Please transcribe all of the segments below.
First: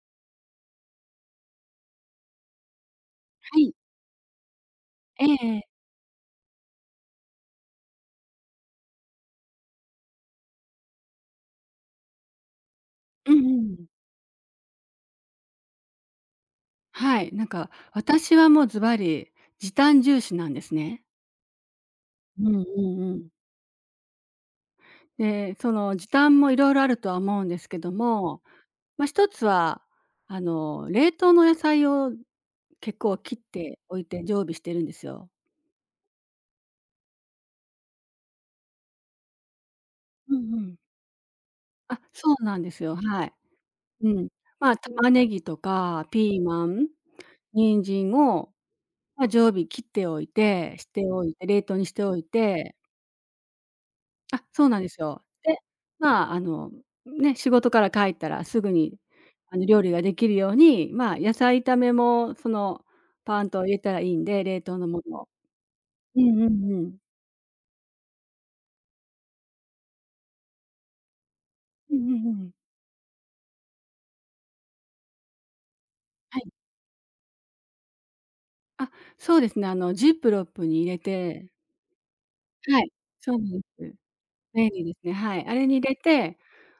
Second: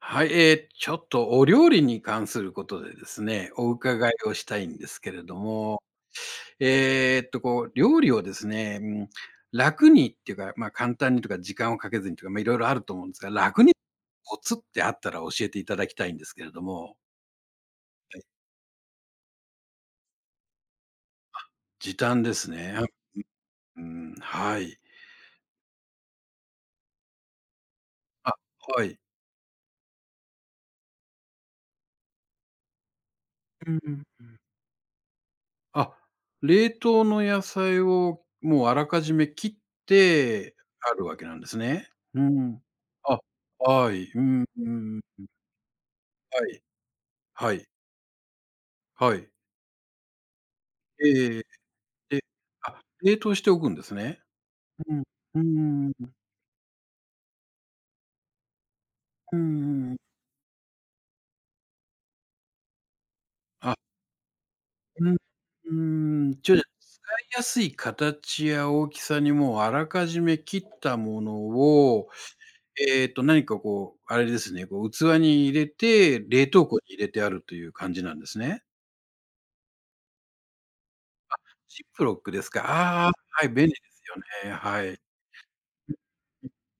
はい、ちょっとお料理に関することですね、はおい。伺いをしたいんですけれええどええ。も、料理をですね、うん、楽にっていうか、まあ、簡単にとか時間をかけずにとか、まあ、いろいろあると思うんですうが、んう楽にん。コツってあったら教えていただきたいんですけれども、はい、なんか私はもうズバリ時短重視なんですね。時短でうすんうね。んうん。うん、はい。で、その時短もいろいろあるとは思うんですけどあ、も、はい。ま、1つは、あの、冷凍の野菜を結構切っうておいん。て常備してるんですよ。あ、冷凍の野菜をもうあらかじめ切っうんうてん。あるわけなんですね。あ、うそうなんん。ですよ、あ、はい。はうい。うん。ん、うま、ん。玉ねぎとかピーはい。マン、はい。人参を、はま、い。常備切っておいてしておいえてえ冷凍にしておいで、て、あ、冷凍しておくんですね。あ、そうなんでうすよ。で、ん。うーん。まあ、あの、ね、仕事から帰ったらすぐに、うんうあの、料理んうん。ができるように、まあ、野菜炒めも、その、パーンと入あれたらいいんで、冷凍のもうん。うのを。うんーん、うちょじゃ、んうん。使いやすい形や大きさにもうあらかじめ切ったものうんうを、んうん。何かこう、あれですね、こう器に入れて、はい。冷凍庫に入れてあるという感じなんですね。あ、そうですね、あの、ジップロップに入れて、ジップロックですか。はい、ああ、そうなはい、んで便利です。すよね。便は利でい。すね、はい。あれに入れて、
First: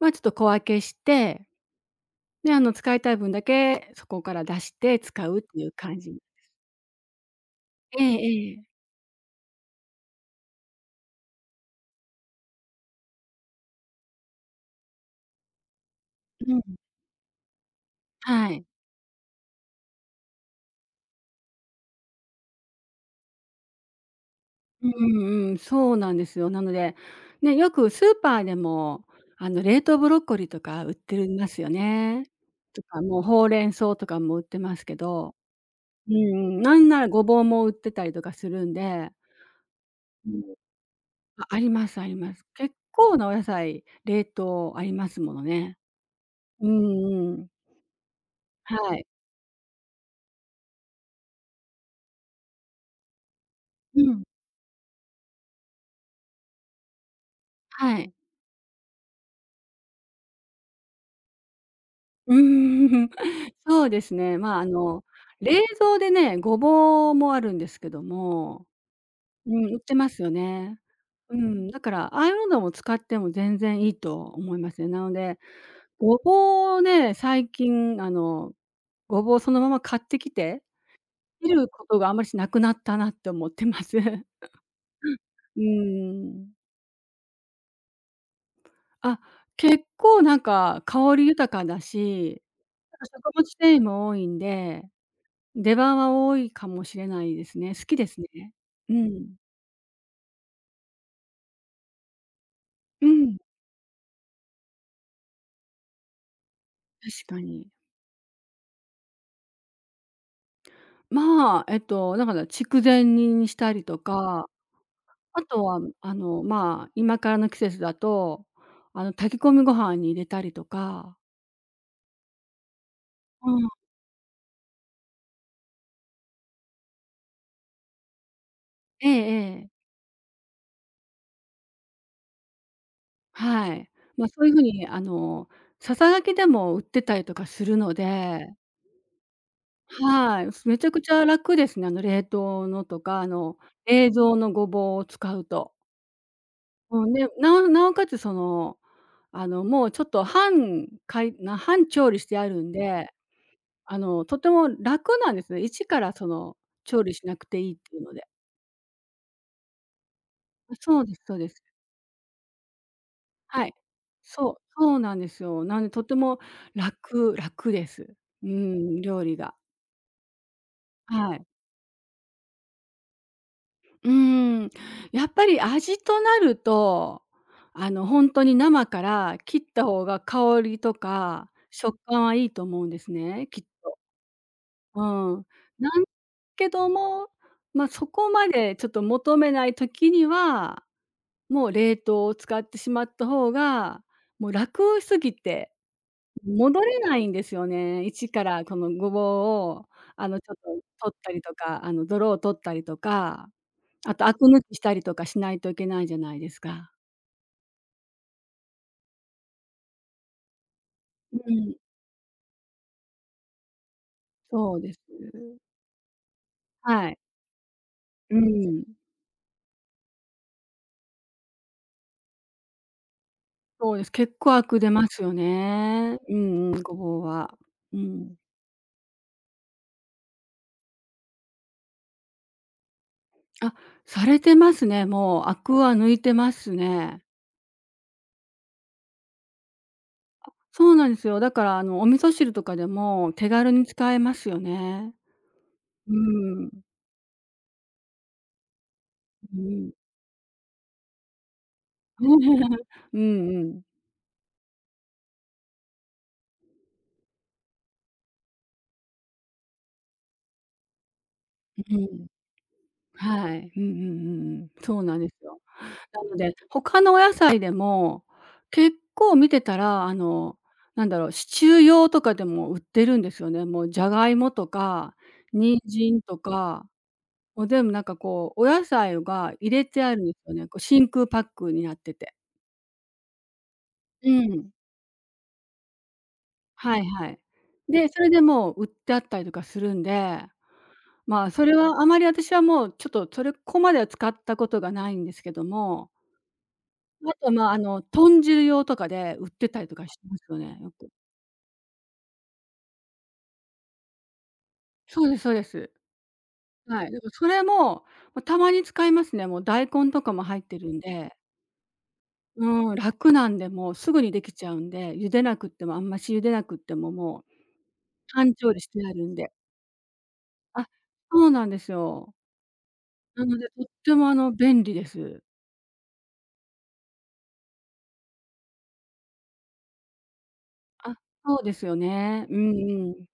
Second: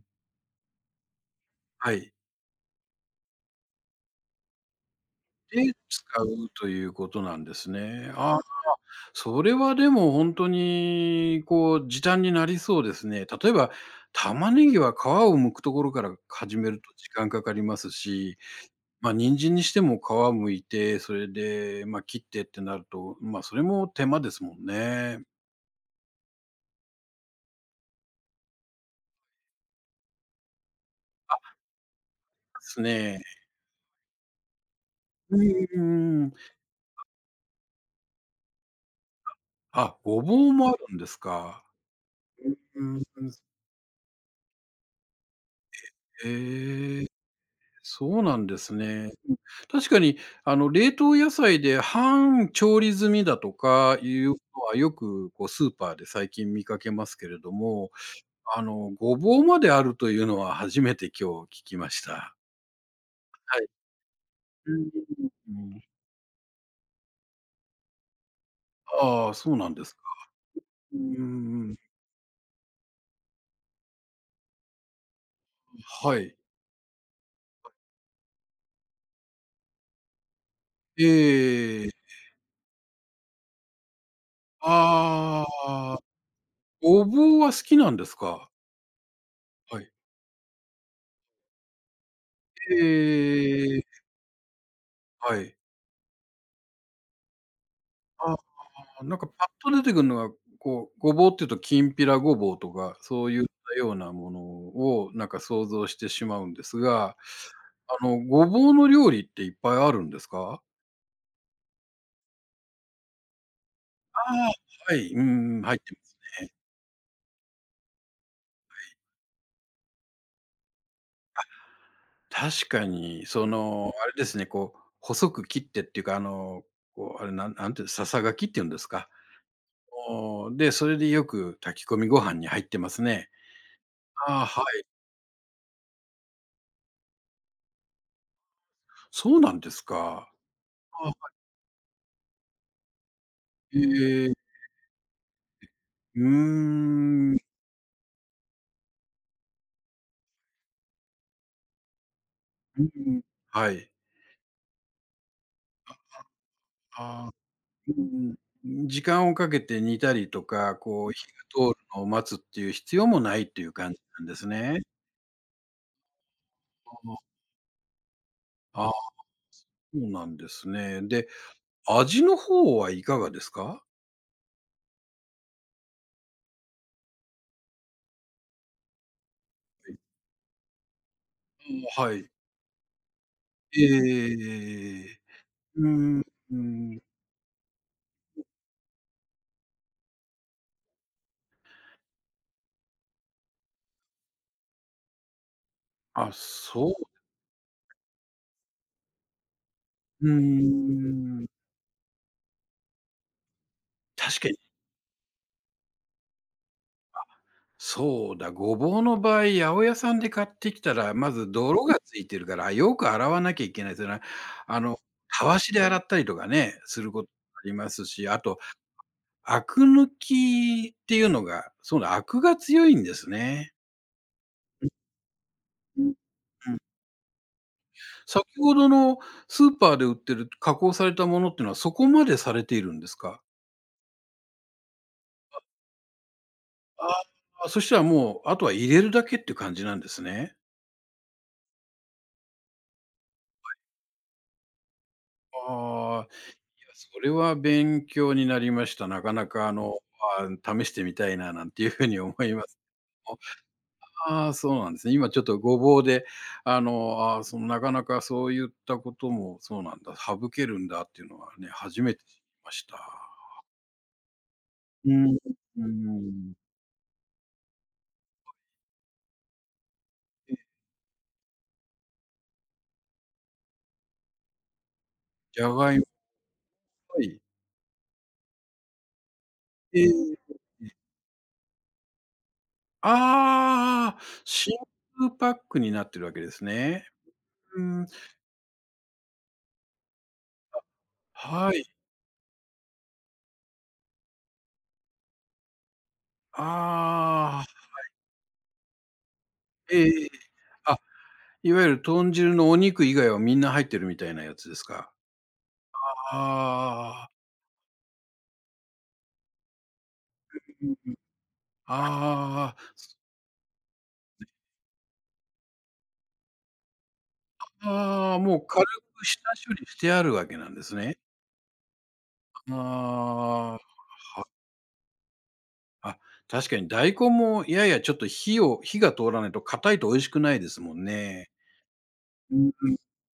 まあ、ちょっと小分けして、はい。で、あの、使いたい分だけそこから出して使うっていうで、感使じ。うということなんですえね。ああ。えええ。それはでも本当に、こう、時短になりそうですね。例えば、玉ねぎは皮を剥くところからう始ん、めると時間かかりますし、はい。まあ、人参にしても皮剥いて、それで、ま、あ切ってってなると、ま、あそれも手間ですもんうね。でんうん、そうなんですよ。なので、ね、よくスーパーでも、あの、冷凍ブロッコリーとか売ってるますよね。すとか、もね。うほうれん草とかも売ってますけど、ううんんん、なんならごぼうも売ってたりとかするんで、あ、ごうん。ぼうもあるんですあ、あか。りますあります。結うん、構うなん、お野菜、冷凍ありますものね。うへんえ。うん。そうなんですはい。ね。うん、確かにあの冷凍野菜で半調理済みだとかういん。うのはよくこうスーパーで最近見かけますけれども、はい。あのごぼうまであるというのは初めて今日聞きまし た。うん。はい。そうですね。まあ、あうんの、う冷ん蔵でね、ごぼうもあるんですけども、ああ、うそうなん、ん売っでてすか。ますよね。うんううんん、うん。だから、ああいうのも使っても全然いいと思いますね。なので、はごい。ぼうをね、最近あの、ごぼうそのまま買ってきて、切るこええ。とがあんまりしなくなったなって思ってます。あうあ、ーん。ごぼうは好きなんですか？あ、は結い。構なんか香り豊かだし、えなんか食物繊維え、も多いんで、はい。出番は多いかもしれないですね。好きですあね。うなんかん。パッと出てくるのは、こう、ごぼうっていうときんぴらごぼうとか、うそうん、いったようなものをなんか想像してしまうんですが、確かに。あの、ごぼうの料理っていっぱいあるんですか？まあ、だから筑前煮にしたりとあか、あ、はい、うあんうん、と入っは、てまあすの、ね。まあ、今からの季節だと、あの、炊き込みご飯に入れたりとか。確かに、そうん。の、あれですね、こう、細く切ってっていうか、あの、こう、あれ、なんなんていう、ささがきっていうんですえか。えええ。おで、それでよく炊き込みご飯に入ってますね。はい。ま、あそうあ、いう風はい。に、あの、ささがきでも売ってたりとかするので、そうなんですか。はい、めちゃくちあ、ゃ楽ですね、あの、冷凍のとか、あの、へ冷え、蔵のごぼうを使うと。ううん、で、ーん。なおかつその、あの、もうちょっと半かいな半調理してあるんうで、ん、はい。あの、とても楽なんですね。一からその調理しああ。なくていいっうていうので。ん時間をかけて煮たりとか、そうこうです火そうです。が通るのを待つっていう必要もないってはいうい。感じなんですそう、ね。そうなんですよ。なんでとても楽楽です。うああ、あん、あ。料理が。そうなんですね。で、はい。味の方はいかがですか？うーん、やっぱり味となると、あの、ほんとに生から切った方はが香りとかい。食ああ、は感い。はいいと思うんですね、きっと。ええうん。うなんん、うけどん。も、ま、そこまでちょっと求めない時にはもう冷凍を使ってしまった方が、もう楽すぎて、あ、戻そう。れないんですよね。一からこのごぼうを、あの、ちょっとう取ったりん。とか、あの、泥を取ったりとか、あとア確クかに抜きしたりとかしないといけないじゃないですか。そうだ、ごぼうの場合、八百屋さんで買ってきたら、まうずん、泥がついてるから、よく洗わなきゃいけないですよね。そうあでの、す。たわしで洗ったりとかね、すはるい。ことありますし、うあと、ん、アク抜きっていうのが、そうだ、アクが強いんですね。そうです。結構アクうん出ますようんね。うんうん、ごぼうは。うん。先ほどのスーパーで売ってる加工されたものっていうのは、そこまでされているんですか？あ、されてますね。もうアクは抜いてますあね。あ、そしたらもう、あとは入れるだけっていう感じなんですね。そうなんですよ。だから、あの、お味噌汁とかでも手軽に使えますよね。うああ。ん、それは勉強になりました。なかなうかあん。の、あ試してみたいななんていうふうに思います。うんうん。ああ、そうなんですね。今ちょっとごぼうで、あの、あーそのなかなかそういったこともそうなんだ、省けるんだっていうのはね、う初めてん。知りました。はい。うんうんうんうん。そううなんん、ですうよ。なので、ん。他のお野菜でも、結構見てたら、あえの、なんだろう、シチュー用とかでも売ってるんですよね。もうじゃがいもとか、じゃ人がいも参とか、はい。もう全部なんかこう、お野菜が入れえてあるんでーすよね。こう真空パックになってて。ああ、うん。真空パックになってるわけですはいね。はい。うん、で、それでもう売ってあったりとかするんで、まあ、そはれい。はあまり私はもうちょっとそれここまでは使ったことがないんですけども、あと、あまあ、ああ、の、豚汁用とかで売ってたりとえかしえますえ。よね、よく。いわゆる豚汁のお肉以外はみんな入ってるみたいなやつですか？そうですそうです。はい、だかあらそあ。れも、ま、たまに使いますね。もう大根とかも入ってるんで、ああああああ。うん、楽なんで、もうすぐにできちゃうんで、茹でなくってもあんまし茹でなくっても、もうああ、半もう調理軽してあくるん下で。処理してあるわけなんであ、すね。そうなんですよ。あなので、あ、はとってもあの便利です。あ、確かに大根もややちょっと火を火が通らないと硬いと美味しくないですもんあ、ね。そうですよね。ううん、うんん。うん。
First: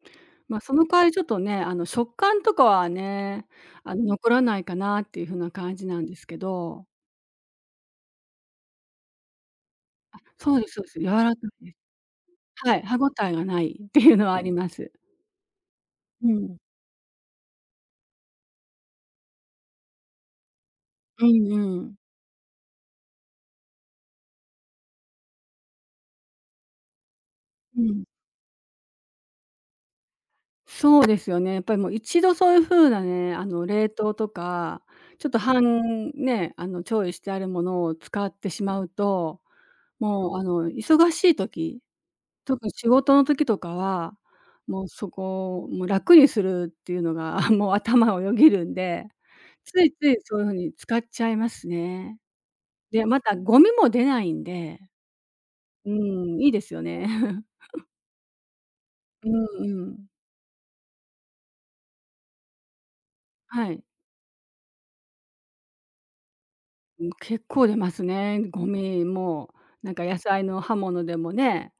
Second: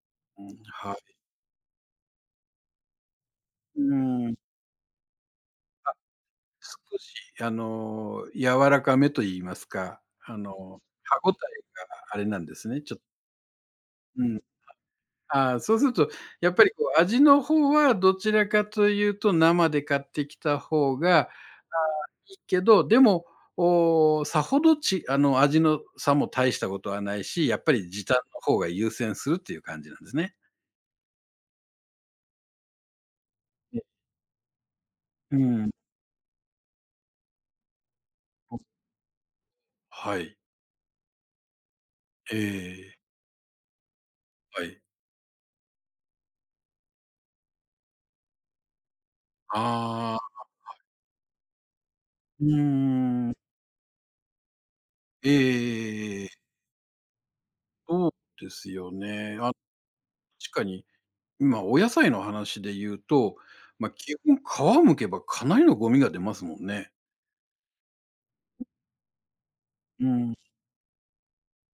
まあ、そのは代わりい。ちょっとね、あの、食感とかはね、うあの、残ん。らないかなっていう風な感じあ、なんですけど。少しあの、柔らかめと言いますか、あそうですその、うです。柔歯ごらたかえいです。があれなんですはね、い、ち歯ょっと応えがないっていううのはあん。ります。ああ、そうすると、うやっん。ぱりこう味の方はどちらかというと生で買ってきた方うがんうん。いいけど、でも、おさほどちあの、味の差も大したことはないし、やっぱうりん。時短の方が優先するっていう感じなんですね。そうですよね。やっぱりもう一度そういう風なね、あの、え、冷凍とか、ちょっうとん。半ね、あの、調理してあるものを使ってしまうと、はもい。う、あの、忙しい時え特に仕え、事の時とかは、はい。もうそこをもう楽にするっていうのが、もう頭をよぎるんで、ついつあいあ、そういう風に使っちゃいますね。うで、まーん。たゴミも出ないんで、うええん、いいですよね。そうですようね。あ、んうん。確かに、今お野菜の話で言うと、はい。まあ、基本皮剥けばかなりのゴミが出ますもんね。うん、結構出ますね、ゴミも。なんかう野ん。菜の刃物でもね、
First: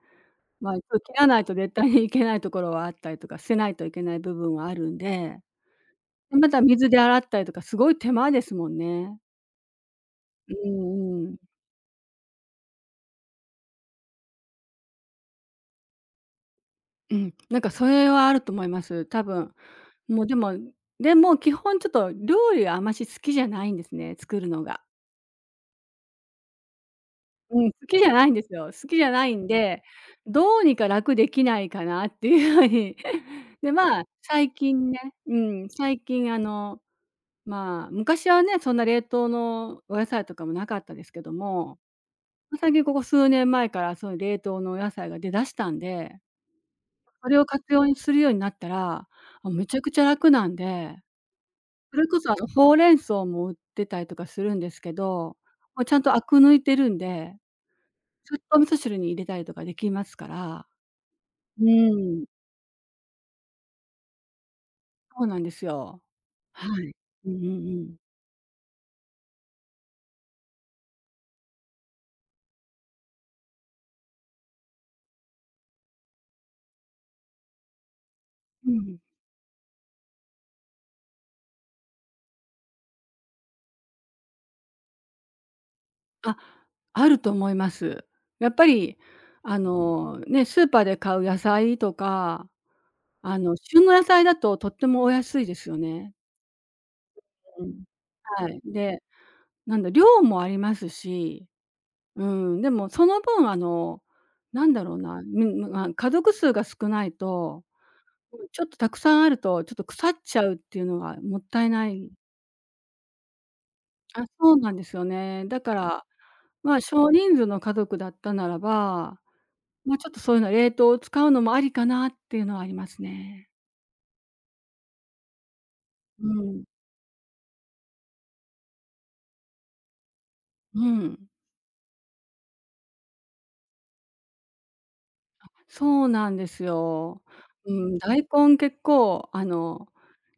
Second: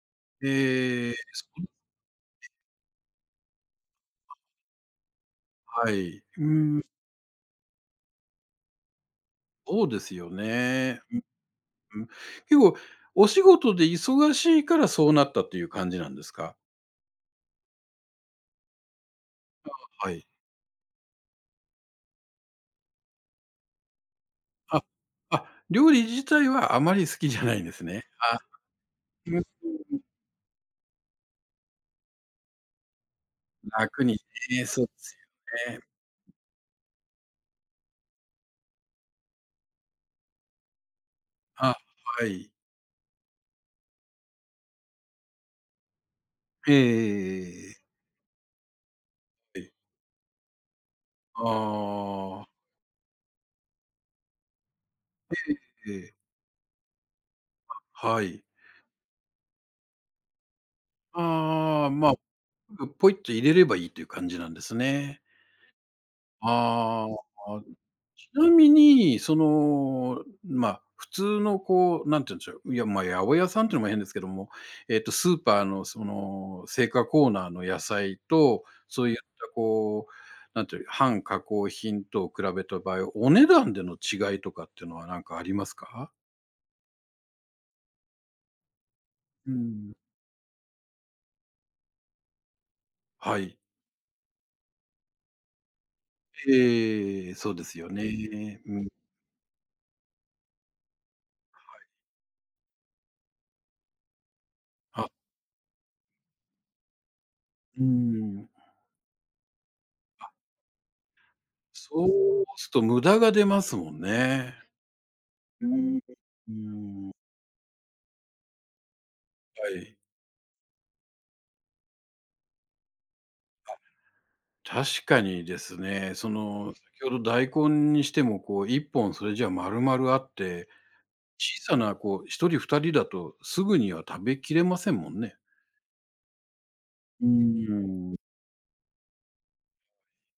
まあ、ちょえ切え、らないそと絶対にいけないところはあったりとか、捨てないといけない部分はあるんで、はい。で、うまたん。水で洗ったりとかすごい手間ですもんね。そうですようね。うんうん。ん結構お仕事で忙しいからそうなったという感じなんですか？うん、なんかそれはあると思います。多分。はもい。うでも基本ちょっと料理はあまし好きじゃないんですね、作るのが。あ、あ、料理自体はあまり好きじゃなういんん、で好すきじね。ゃないんあ、ですよ。好きじゃないうん、んで、どうにか楽できないかなっていう風に。で、まあ、楽に最ね、そう近でね、すうん、よね。最近あの、まあ、昔はね、そんな冷凍のお野菜とかもなかったですけどあ、も、はい。ま最近ここ数年前からそういう冷凍のお野菜が出だしたんで、えええそれを活えええ用するようになったら、あ、めちゃくちゃ楽なんで、それこそ、ああの、あ、ほうれん草も売ってたりとかするんですけど、もうちえゃんとえ、アク抜いてるんで、はずっい。とお味噌汁に入れたりとかできますから。うああ、ま、ーん。あポイっと入れればいいという感じなんですね。そうなんですよ。はい。あうんうあ。んうん。ちなみに、その、まあ、普通のこう、なんて言うんでしょう、いや、まあ、八百屋さんっていうのも変ですけども、スーパーのその、青果コーナーの野菜と、うん。そういったこう、なんていう、半加工品と比べた場合、お値段での違いとかっていうのは何かありますか？あ、あると思います。やっぱり、うあん。の、ね、スーパーで買う野菜とか、あはの、い。旬の野菜だととってもお安いですよね。ええ、そううですん。よはい。ね。うん。で、なんだ、量もありますし、うん、でもその分、あの、なんだろうあ、な、まあ、家族数が少ないと、ううん。ん、ちょっとたくさんあると、ちょっと腐っちゃうっていうのがもったいなそい。うすると無駄が出ますもんあ、そね。うなんですよね。だうかん。ら、うまあ、ん、少は人数の家族だったならば、まい。あ、ちょっとそういうの冷凍を使うのもありかなっていうのはありますね。確かにですね、うそん、の、先ほど大根にしても、こう、1本それじゃ丸々あって、うん。小さな、こう、1人2人だとすぐには食べきれませんもんね。そうなんですよ。ううん、ーん。大根結構あの、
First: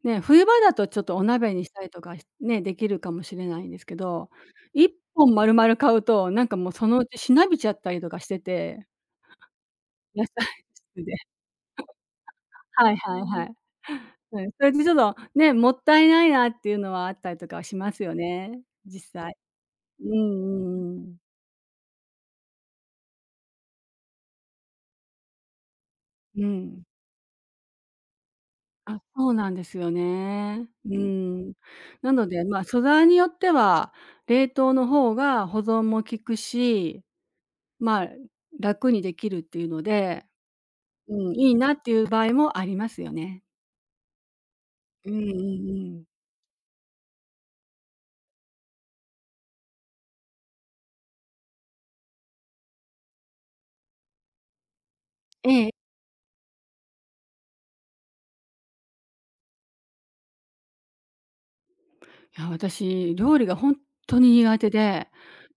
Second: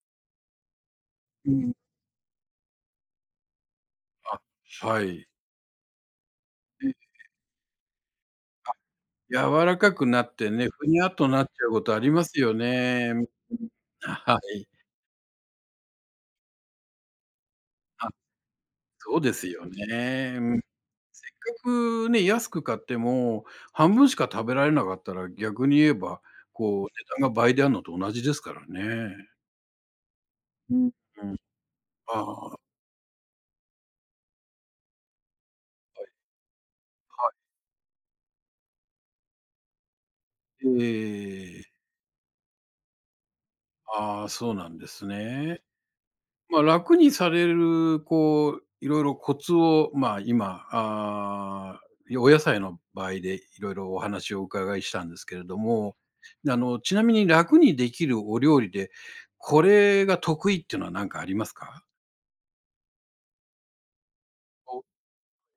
ね、冬場だとちょっとおう鍋にしん。たりとか、しね、できるかもしれないんですけど、あ、一はい。本丸々買うと、なんかもうそえ、のうちしなびちゃったりとかしてあ、て、柔らかくな野菜ってね、ふに室ゃで。っとなっちゃうことありますよ はいね。はいうん。はい。はうん、そい。れでちょっとね、もったいないなっていうのはあったりとかはしますあ、よね、実そうで際。すようんうね。うん。結んうん。局ね、安く買っても、半分しか食べられなかったら、逆に言えば、うこん。う、値段が倍であんのと同じですからあ、ね。そうなんですよね。うん。ううん、ん。なあのあ、で、はまあ、い、素材によっては、冷凍の方が保存も効くし、はまあ、楽にできるっていうので、い。うん、いいええ、なっていう場合もありますよね。ああ、そうなんですうんうね。んうん。まあ、楽にされる、こう、いろいろコツを、まあ、今、ああ、お野菜の場合でいろいろお話をお伺いしたんですけれえどえ。も、あの、ちなみに楽にできるお料理で、これが得意っていうのは何かありますか？いや、私、料理がほんとに苦手おで、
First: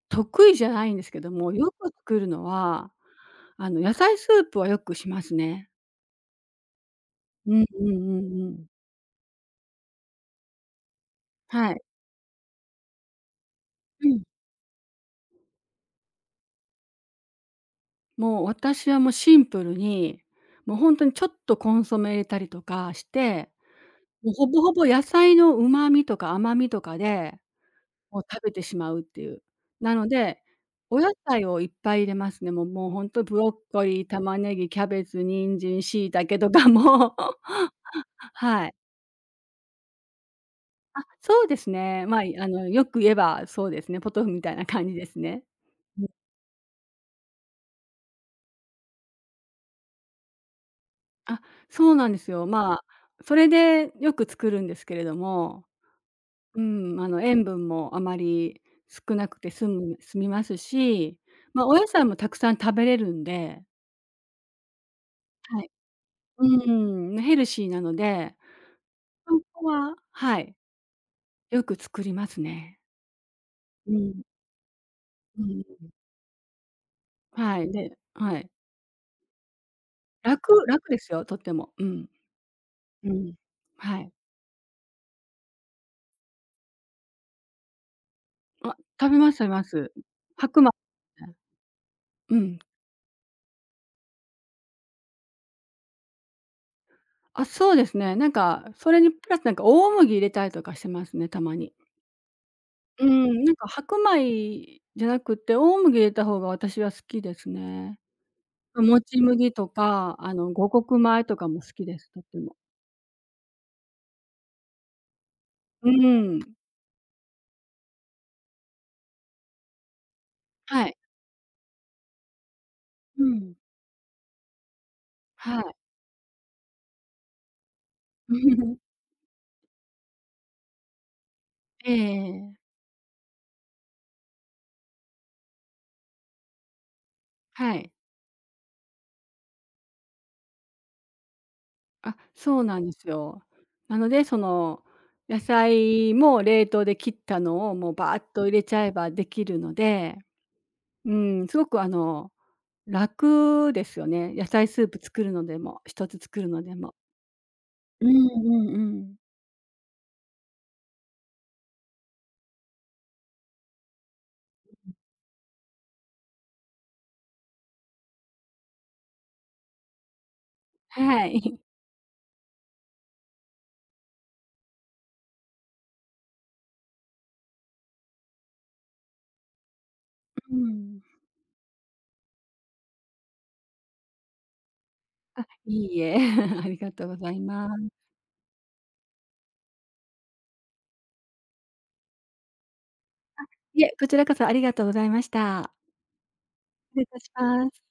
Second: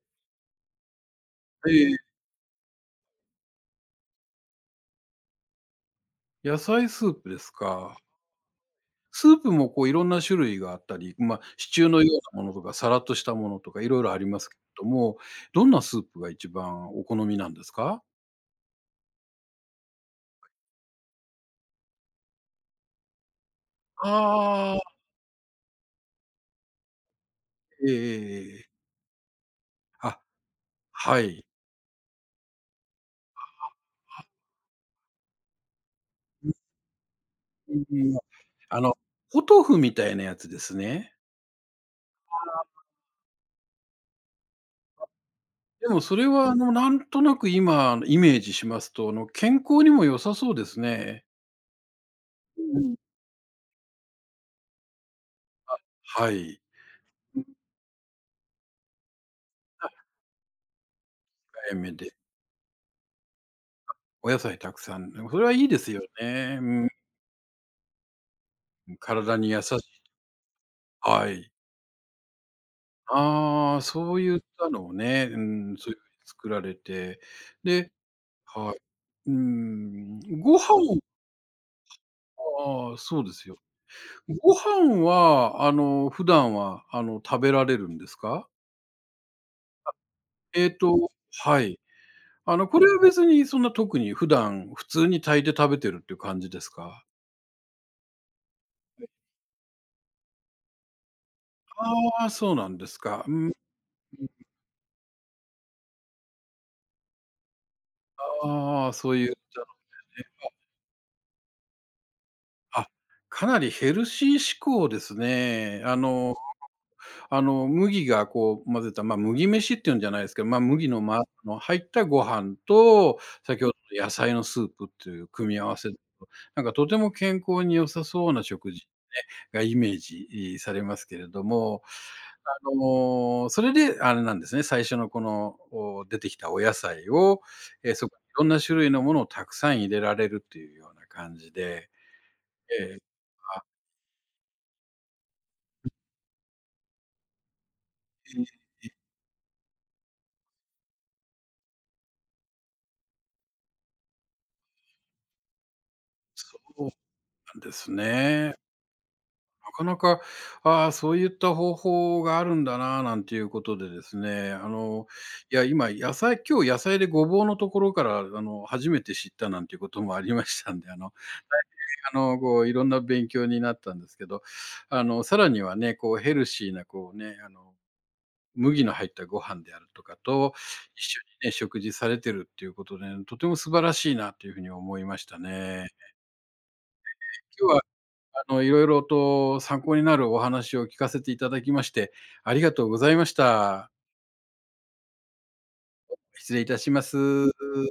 得意じゃないんですけども、よくええ、作るのは、あの、野菜スープはよくしますね。野菜スープですうんうんか。うんうん。スープもこういろんな種類があったり、まあ、シはい。チューのようなものとか、さらっとしたものとか、いろいうろあん。りますけれども、どんなスープが一番お好みなんですか？もう私はもうシンプルに、もうほんとにちょっとコンソメ入れたりとかして、もうほぼほあぼ野あ。菜の旨味とか甘みとかで、えええもう食えべえてえ。しまうっていう。なのあ、で、お野はい。菜をいっぱい入れますね。もうほんとブロッコリー、玉ねぎ、キャベツ、人参、椎茸うとんかも。 うんうんはい。あの、ポトフみたいなやつですあ、ね。そうですね。ま、あの、よく言えばそうですね、ポトフみたいな感じですね。でもうん、それはあの、なんとなく今イメージしますと、あの、健康にも良さそうですね。あ、そうなんですよ。うまんあ、うん。それでよく作るんですけれども、はい。うん、あの、う塩ん分もあまり少なくて済みますし、まあ、お高野め菜で、もたくさん食べれるんで、お野菜たくさん、でもそれははいいい。ですよね。ううん、ヘルシーなので、ん、体そに優こしい。ははい、はい。よく作りますね。ああ、うそん、う言ったのをね、ううん。ん、そういう風に作られて、はい、でではい。はい。うーん、ご楽楽で飯すよ、とっても。うん、ああうそうでん。すよ。はい。ご飯は、あの、普段は、あの、食べられるんですか？あ、食べます食べます。白え米。っとはい。うあん。の、これは別にそんな特に普段、普通に炊いて食べてるっていう感じですか？あ、そうですね、なんか、それにプラスなんか大麦入れたりとかしてますね、たまに。ああ、そうなんですうか。うん、なん、んか白米じゃなくて、大麦入れた方が私は好きですね。まああ、もそうちいっ麦たのとか、ね。あの、五穀米とかも好きです、とっても。あ、かなりヘルシー志向ですね。うあのん。あの、麦がこう混ぜた、ま、あ麦飯っていうんじゃないですけど、ま、あは麦い。のまの入ったご飯と、うん。先ほどの野菜のスープっていう組はみ合い。わせだと、なんかとても健康に良さそうな食事 がイメージ、されますけれども、ええあの、それであれなんですね、最初のこの、お出てきたお野菜を、はい。え、そこにいろんな種類のものをたくさん入れられるっていうような感じで、あ、そうなんでえーすよ。あ、なので、その、野菜も冷凍で切ったのを、もうバーッえと入ーれちゃえばできるので、うん、すごくあの、楽ですよね。野菜スープ作るのでも、一つ作るそのでうも。なんですうんね。うんうん。なかなか、ああ、そういった方法があるんだな、なんていうことでですね、あの、いや、今、野菜今日野菜でごぼうのところから、あの、初めて知ったなんていうこともありましたんで、あの、大はい。変、あの、こう、いろんな勉強になったんですけど、あの、さらにはね、こう、ヘルシーな、こうね、あの、麦の入ったご飯であるとかうと、ん。一緒にね、食事されてるっていうことで、とても素晴らしいなというふうに思いました いね。いえ、ありがとうございま今日はす。あの、いろいろと参考になるお話を聞かせていただきまして、ありがとうございましいた。え、こちらこそありがとうございました。失礼いたし失礼まいす。たします。